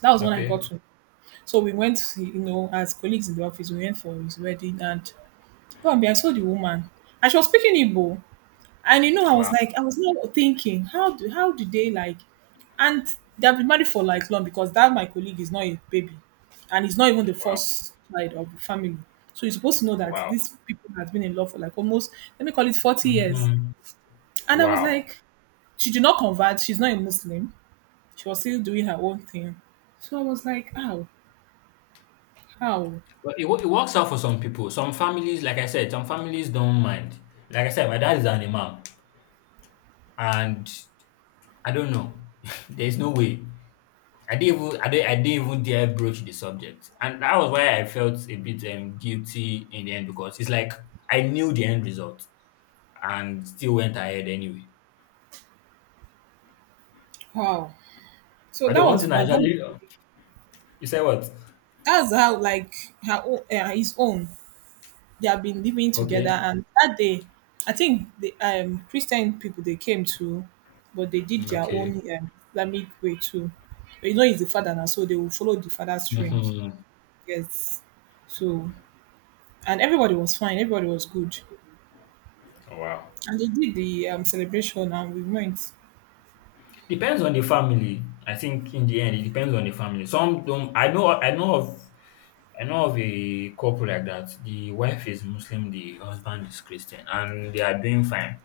That was when I got Okay. to. So we went, as colleagues in the office, we went for his wedding and lo and behold, I saw the woman and she was speaking Igbo. And I was Wow, like, I was not thinking, how do they like and they've been married for like long because that my colleague is not a baby and he's not even the wow, first child of the family. So you're supposed to know that wow. these people have been in love for like almost let me call it 40 years. Mhm. And I was Wow. like, she did not convert, she's not a Muslim. She was still doing her own thing. So I was like, how? How? But it, it works out for some people. Some families, like I said, some families don't mind. Like I said, my dad is an imam, and I don't know. There's no way. I didn't even dare broach the subject, and that was why I felt a bit guilty in the end because it's like I knew the end result and still went ahead anyway. How? So But that the one was thing I one. That actually you say what? that's how like her own, his own. They have been living together, Okay, and that day, I think the Christian people they came to, but they did their okay. own Islamic way too. He's the father now, so they will follow the father's trend. Hmm. Yes. So and everybody was fine. Everybody was good, Oh, wow. and they did the celebration, and we went. Depends on the family. I think in the end, it depends on the family. Some don't. I know. I know of a couple like that. The wife is Muslim, the husband is Christian, and they are doing fine.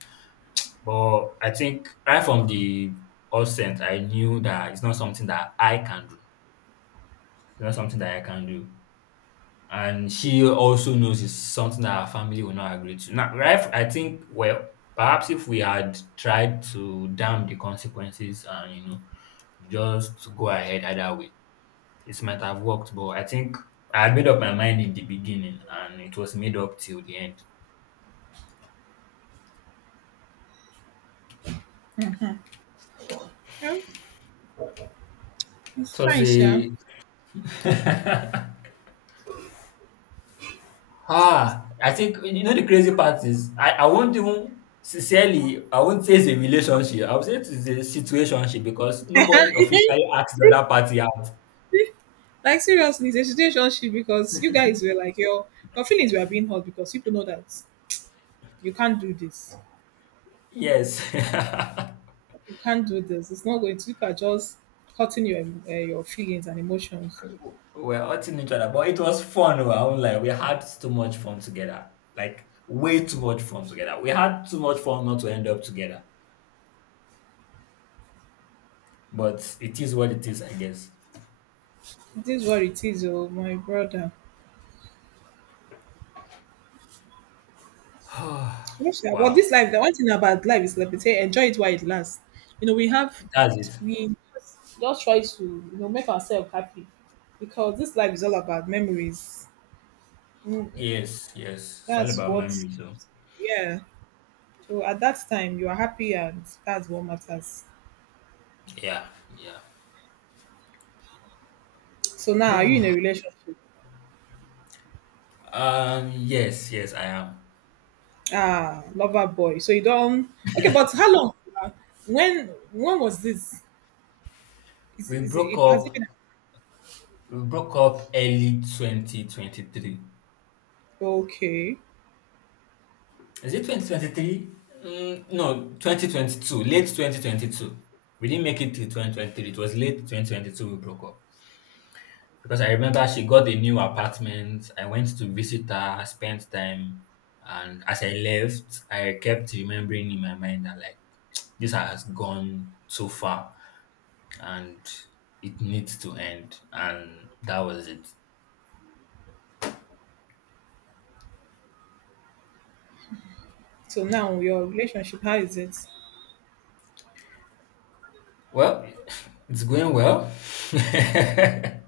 But I think right from the outset, I knew that it's not something that I can do. It's not something that I can do. And she also knows it's something that her family will not agree to. Now, right, I think, well, perhaps if we had tried to damn the consequences and, you know, just go ahead either way, it might have worked, but I think I had made up my mind in the beginning and it was made up till the end. Yeah, It it's was fine, sure. a ah, I think you know the crazy part is I won't even sincerely I won't say it's a relationship. I would say it's a situationship because nobody officially asked the other party out. Like seriously, it's a situationship because you guys were like your feelings were being hurt because people know that you can't do this, Yes. you can't do this. It's not going to. People are just hurting your feelings and emotions. We're hurting each other, but it was fun. Oh, I won't lie. We had too much fun together. Like way too much fun together. We had too much fun not to end up together. But it is what it is, I guess. It is what it is, oh my brother. Yes, sha, but Wow. this life, the one thing about life is like they say, enjoy it while it lasts. You know, we have That's it. we just try to make ourselves happy because this life is all about memories. Mm, Yes, yes. It's all that's about what memory, so keeps. Yeah, so at that time, you are happy, and that's what matters. yeah, yeah. So now, are you in a relationship? Yes, yes, I am. Ah, lover boy. So you don't. Okay, but how long? uh, When was this? We Is broke it Has it up. been? We broke up early 2023. Okay. Is it 2023? Mm, no, 2022. Late 2022. We didn't make it to 2023. It was late 2022 we broke up. Because I remember she got a new apartment. I went to visit her, spent time, and as I left, I kept remembering in my mind that like this has gone so far and it needs to end. And that was it. So now your relationship, how is it? Well, it's going well. It's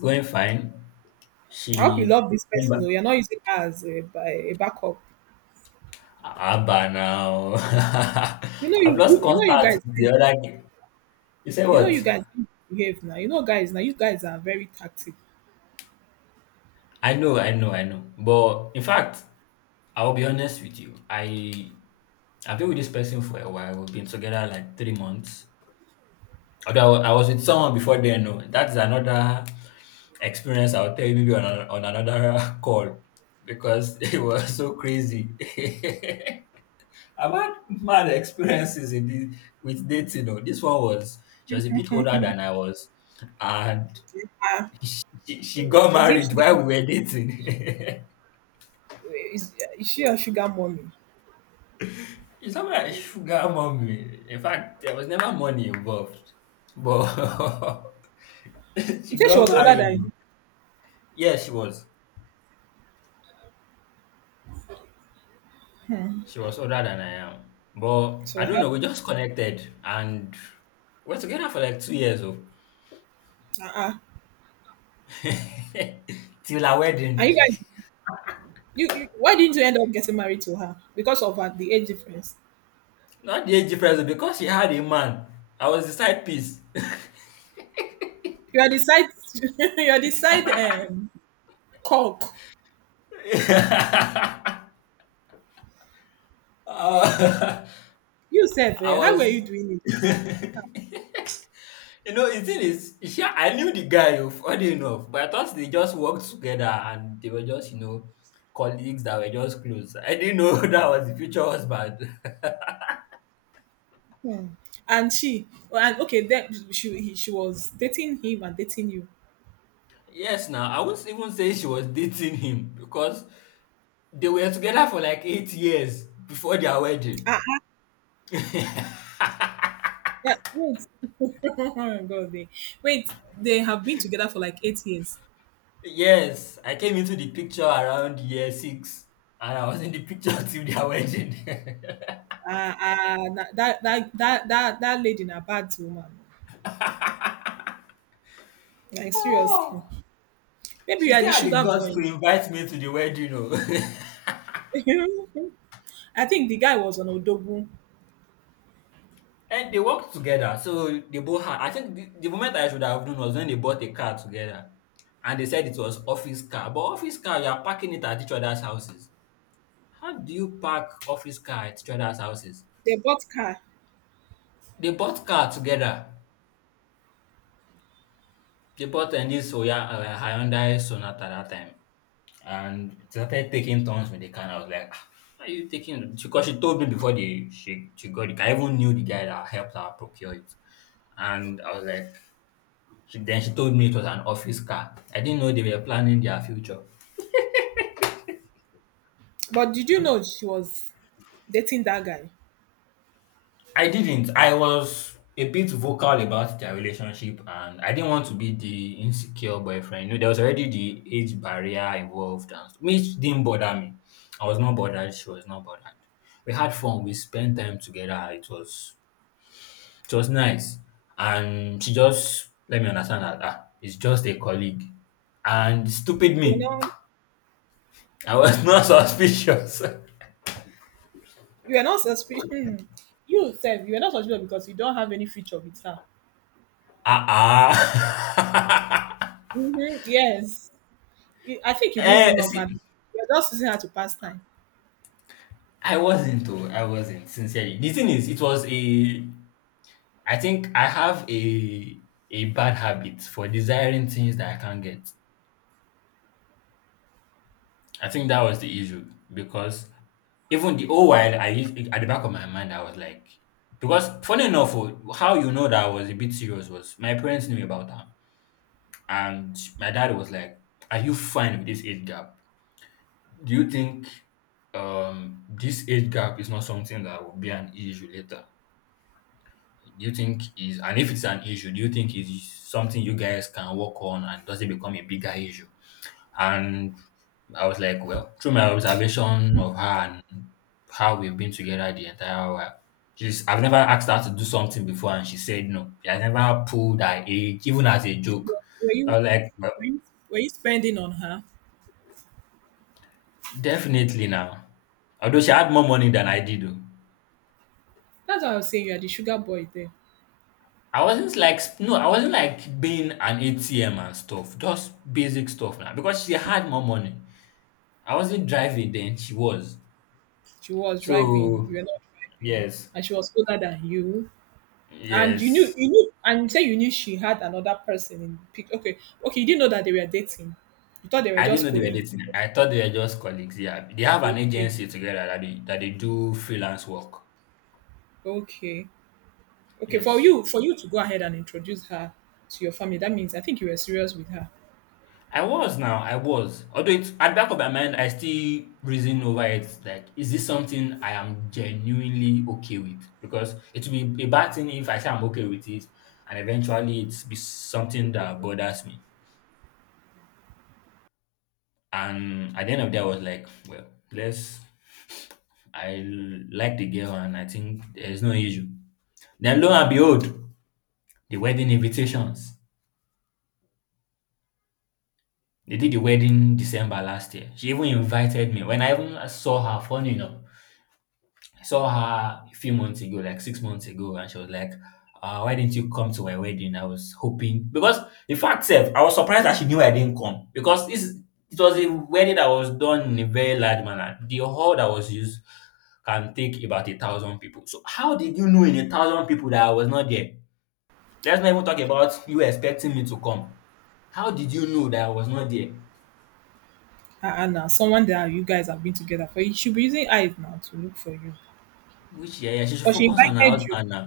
going fine. I hope you She love this came back. person, though you're not using her as a backup. Abba now. I've lost You know you contact guys. with the other. You say You know you what? guys behave now. You know guys now. You guys are very tactic. I know, I know, I know. But in fact, I'll be honest with you. I've been with this person for a while. We've been together like 3 months. Although I was with someone before then, no. That's another experience I'll tell you maybe on another call because it was so crazy. I've had mad experiences in this, with dating. No, this one was she was a bit older than I was, and Uh, she got is, it married sugar, while we were dating. is she a sugar mommy? It's not like sugar mommy. In fact, there was never money involved. But You she think she got was older married. than you? Oh. Yes, she was. She was older than I am. But I So don't her, know, we just connected and we're together for like 2 years oh. uh-uh. Till our And wedding. you guys, you why didn't you end up getting married to her because of her, the age difference? Not the age difference oh, because she had a man. I was the side piece. You are the side, you are the side cock. Uh, You said, I how were you was. doing it? You know, the thing is, she, I knew the guy, oh, funny enough, but I thought they just worked together and they were just, you know, colleagues that were just close. I didn't know that was the future husband. Hmm. And she, oh, and okay, then she was dating him and dating you. Yes, now, I wouldn't even say she was dating him because they were together for like 8 years before their wedding. Ah, ah, yeah, wait, oh my God, they, wait, they have been together for like 8 years. Yes, I came into the picture around year six and I was in the picture till their wedding. Ah, ah, that lady na bad woman. Like seriously, Oh, maybe she you are still the had the sugar guts boy. to invite me to the wedding, oh. I think the guy was on Odogun. And they worked together. So they both had. I think the moment I should have known was when they bought a car together, and they said it was office car. But office car, you are parking it at each other's houses. How do you park office car at each other's houses? They bought car. They bought car together. They bought a new Soya Hyundai Sonata that time, and it started taking turns with the car. And I was like, "Ah, why are you taking? Because she told me before the she got it. I even knew the guy that helped her procure it, and I was like, she, then she told me it was an office car. I didn't know they were planning their future. But did you know she was dating that guy? I didn't. I was a bit vocal about their relationship and I didn't want to be the insecure boyfriend. You know, there was already the age barrier involved and which didn't bother me. I was not bothered, she was not bothered. We had fun, we spent time together, it was nice. And she just let me understand that ah, it's just a colleague. And stupid You me. know, I was not suspicious. you are not suspicious. Hmm. You said you are not suspicious because you don't have any future with her. Ah, ah, Hmm, yes. I think you didn't eh, even love see, her. You're just using her to pass time. I wasn't though. I wasn't sincerely. The thing is, it was a. I think I have a bad habit for desiring things that I can't get. I think that was the issue because even the whole while I used at the back of my mind, I was like, because funny enough, oh, how you know that I was a bit serious was my parents knew about that, and my dad was like, "Are you fine with this age gap?" Do you think this age gap is not something that will be an issue later? Do you think is and if it's an issue, do you think is something you guys can work on and does it become a bigger issue? And I was like, well, through my observation of her and how we've been together the entire while, she's I've never asked her to do something before and she said no. I never pulled her age, even as a joke. But I was like, well, were you, were you spending on her? definitely now. Although she had more money than I did. Oh. That's why I was saying you are the sugar boy there. I wasn't like no, I wasn't like being an ATM and stuff, just basic stuff now because she had more money. I wasn't driving then, she was. She was driving, So you were not driving, yes, and she was older than you. And yes. you knew and you say you knew she had another person in the pic. Okay. Okay, you didn't know that they were dating. You thought they were I didn't know just they were colleagues. dating. I thought they were just colleagues. Yeah, they have an Okay. agency together that they do freelance work. Okay. Okay. For Yes. you for you to go ahead and introduce her to your family, that means I think you were serious with her. I was now, I was. Although it's at the back of my mind, I still reason over it. Like, is this something I am genuinely okay with? Because it will be a bad thing if I say I'm okay with it, and eventually it's be something that bothers me. And at the end of the day, I was like, well, let's. I like the girl, and I think there's no issue. Then lo and behold, the wedding invitations. They did the wedding December last year. She even invited me. When I even saw her, funny enough. I saw her a few months ago, like 6 months ago, and she was like, why didn't you come to my wedding? I was hoping because in fact, sef, I was surprised that she knew I didn't come because this it was a wedding that was done in a very large manner. The hall that was used can take about a thousand people. So how did you know in a thousand people that I was not there? Let's not even talk about you expecting me to come. How did you know that I was not there? Ah, now someone that you guys have been together for, you should be using eyes now to look for you. Which yeah, yeah, she should But she focus on her invited you. husband now.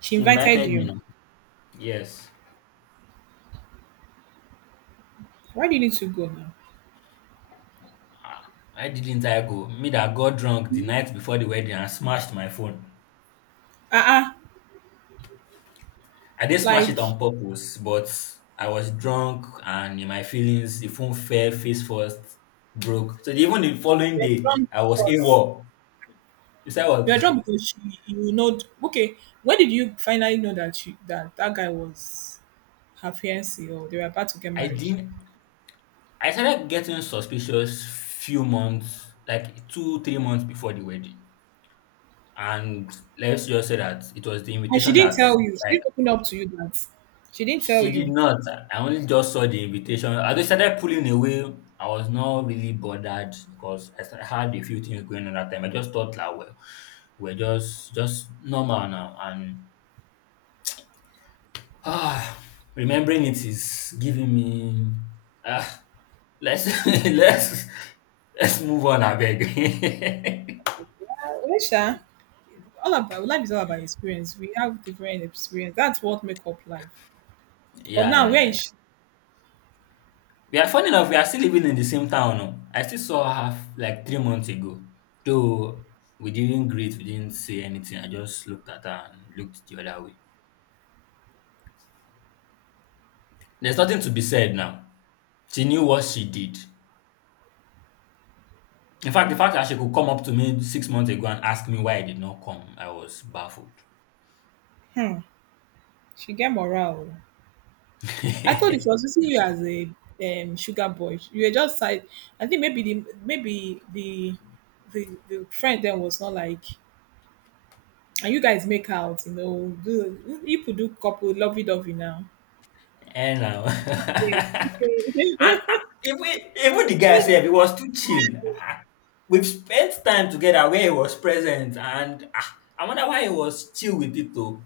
She She invited invited me you. now. Yes. Why did you need to go now? Why didn't I go? Me that got drunk the night before the wedding and smashed my phone. Ah, ah, I didn't smash it like on purpose, but I was drunk and in my feelings, the phone fell face first, broke. So even the following you're day, drunk I was because AWOL. You said what? you are drunk because she you know okay, when did you finally know that that guy was her fiancé or they were about to get I married? didn't. I started getting suspicious few months, like two, 3 months before the wedding. And let's just say that it was the And she invitation didn't that tell you. She like didn't open up to you that. She didn't tell she did you. not. I only just saw the invitation. I just started pulling away. I was not really bothered because I had a few things going on that time. I just thought like, well, we're just normal now. And ah, remembering it is giving me ah. Let's let's let's move on. I beg. Uh, well, sha, all about life is all about experience. We have different experience. That's what make up life. But Yeah, yeah, now yeah, where is yeah. she? We are funny enough, we are still living in the same town. Oh. I still saw her like 3 months ago. Though we didn't greet, we didn't say anything. I just looked at her and looked the other way. There's nothing to be said now. She knew what she did. In fact, the fact that she could come up to me 6 months ago and ask me why I did not come, I was baffled. Hmm, she get morale. Oh. I thought she was using you as a sugar boy. You were just like I think the friend then was not like and you guys make out, do people do couple lovey dovey now. And now. And even the guy said he was too chill. Ah, we've spent time together where he was present and ah, I wonder why he was chill with it though.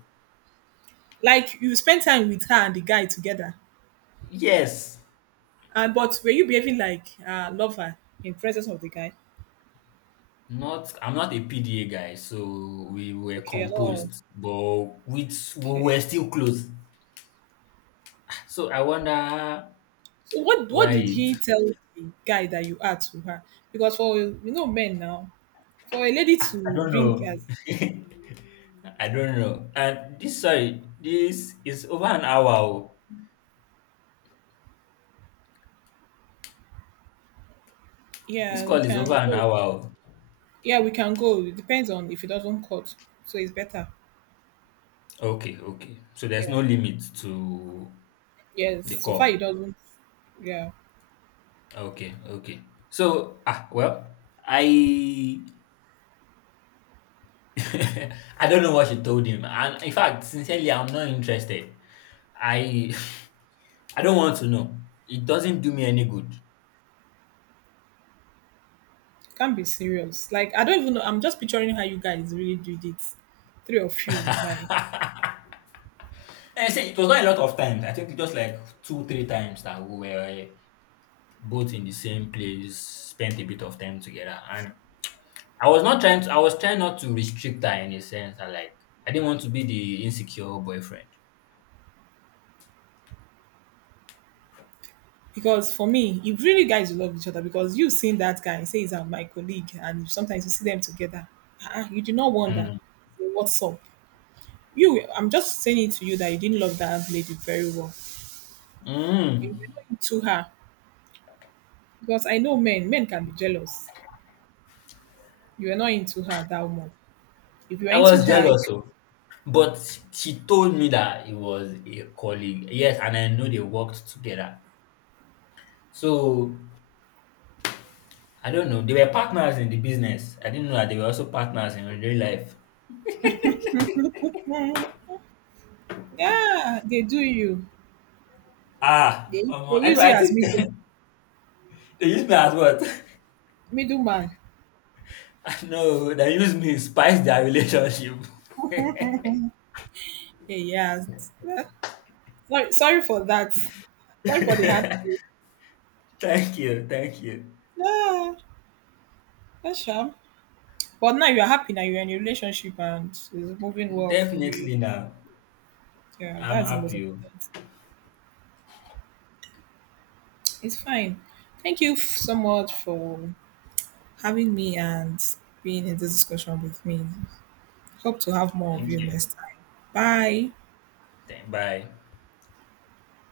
like you spend time with her and the guy together. Yes, And but were you behaving like a lover in presence of the guy? not I'm not a PDA guy, so we were Okay, at all. composed, but we Okay. were still close. So I wonder So what why did it he tell the guy that you are to her? Because for men now, for a lady I to don't bring know. as I don't know. And this sorry, this is over an hour oh. This yeah, we call is over can an go. hour oh. Yeah, we can go. It depends on if it doesn't cut. So it's better. Okay, okay. So there's no Yeah. limit to Yes. the So far call. it doesn't. Yeah. Okay, okay. So ah well, I I don't know what she told him. And in fact, sincerely, I'm not interested. I I don't want to know. It doesn't do me any good. Can't be serious. Like I don't even know. I'm just picturing how you guys really did it, three of you. Like And I said it was not a lot of times. I think it was like two, three times that we were both in the same place, spent a bit of time together. And I was trying not to restrict her in a sense that like I didn't want to be the insecure boyfriend. because for me, if really guys love each other, because you have seen that guy, say he's my colleague, and sometimes you see them together, you do not wonder Mm. "Hey, what's up?" I'm just saying it to you that you didn't love that lady very well. You Mm. were not into her because I know men. Men can be jealous. You were not into her that much. If you are I into was her, jealous oh. But she told me that it was a colleague. Yes, and I know they worked together. So I don't know. They were partners in the business. I didn't know that they were also partners in real life. yeah, they do you. Ah, They, they omo, I know. use you I as think middle they use me as what? middleman. No, they use me to spice their relationship. Hey, yeah. Eh, sorry, sorry for that. Sorry for the hard. Thank you, thank you. Yeah, that's sure. But now you're happy. Now you're in a relationship and it's moving well for you. Definitely now. Yeah, I'm that's the most happy. Oh. important thing. It's fine. Thank you so much for having me and being in this discussion with me. Hope to have more of Thank you you. next time. Bye. Then bye.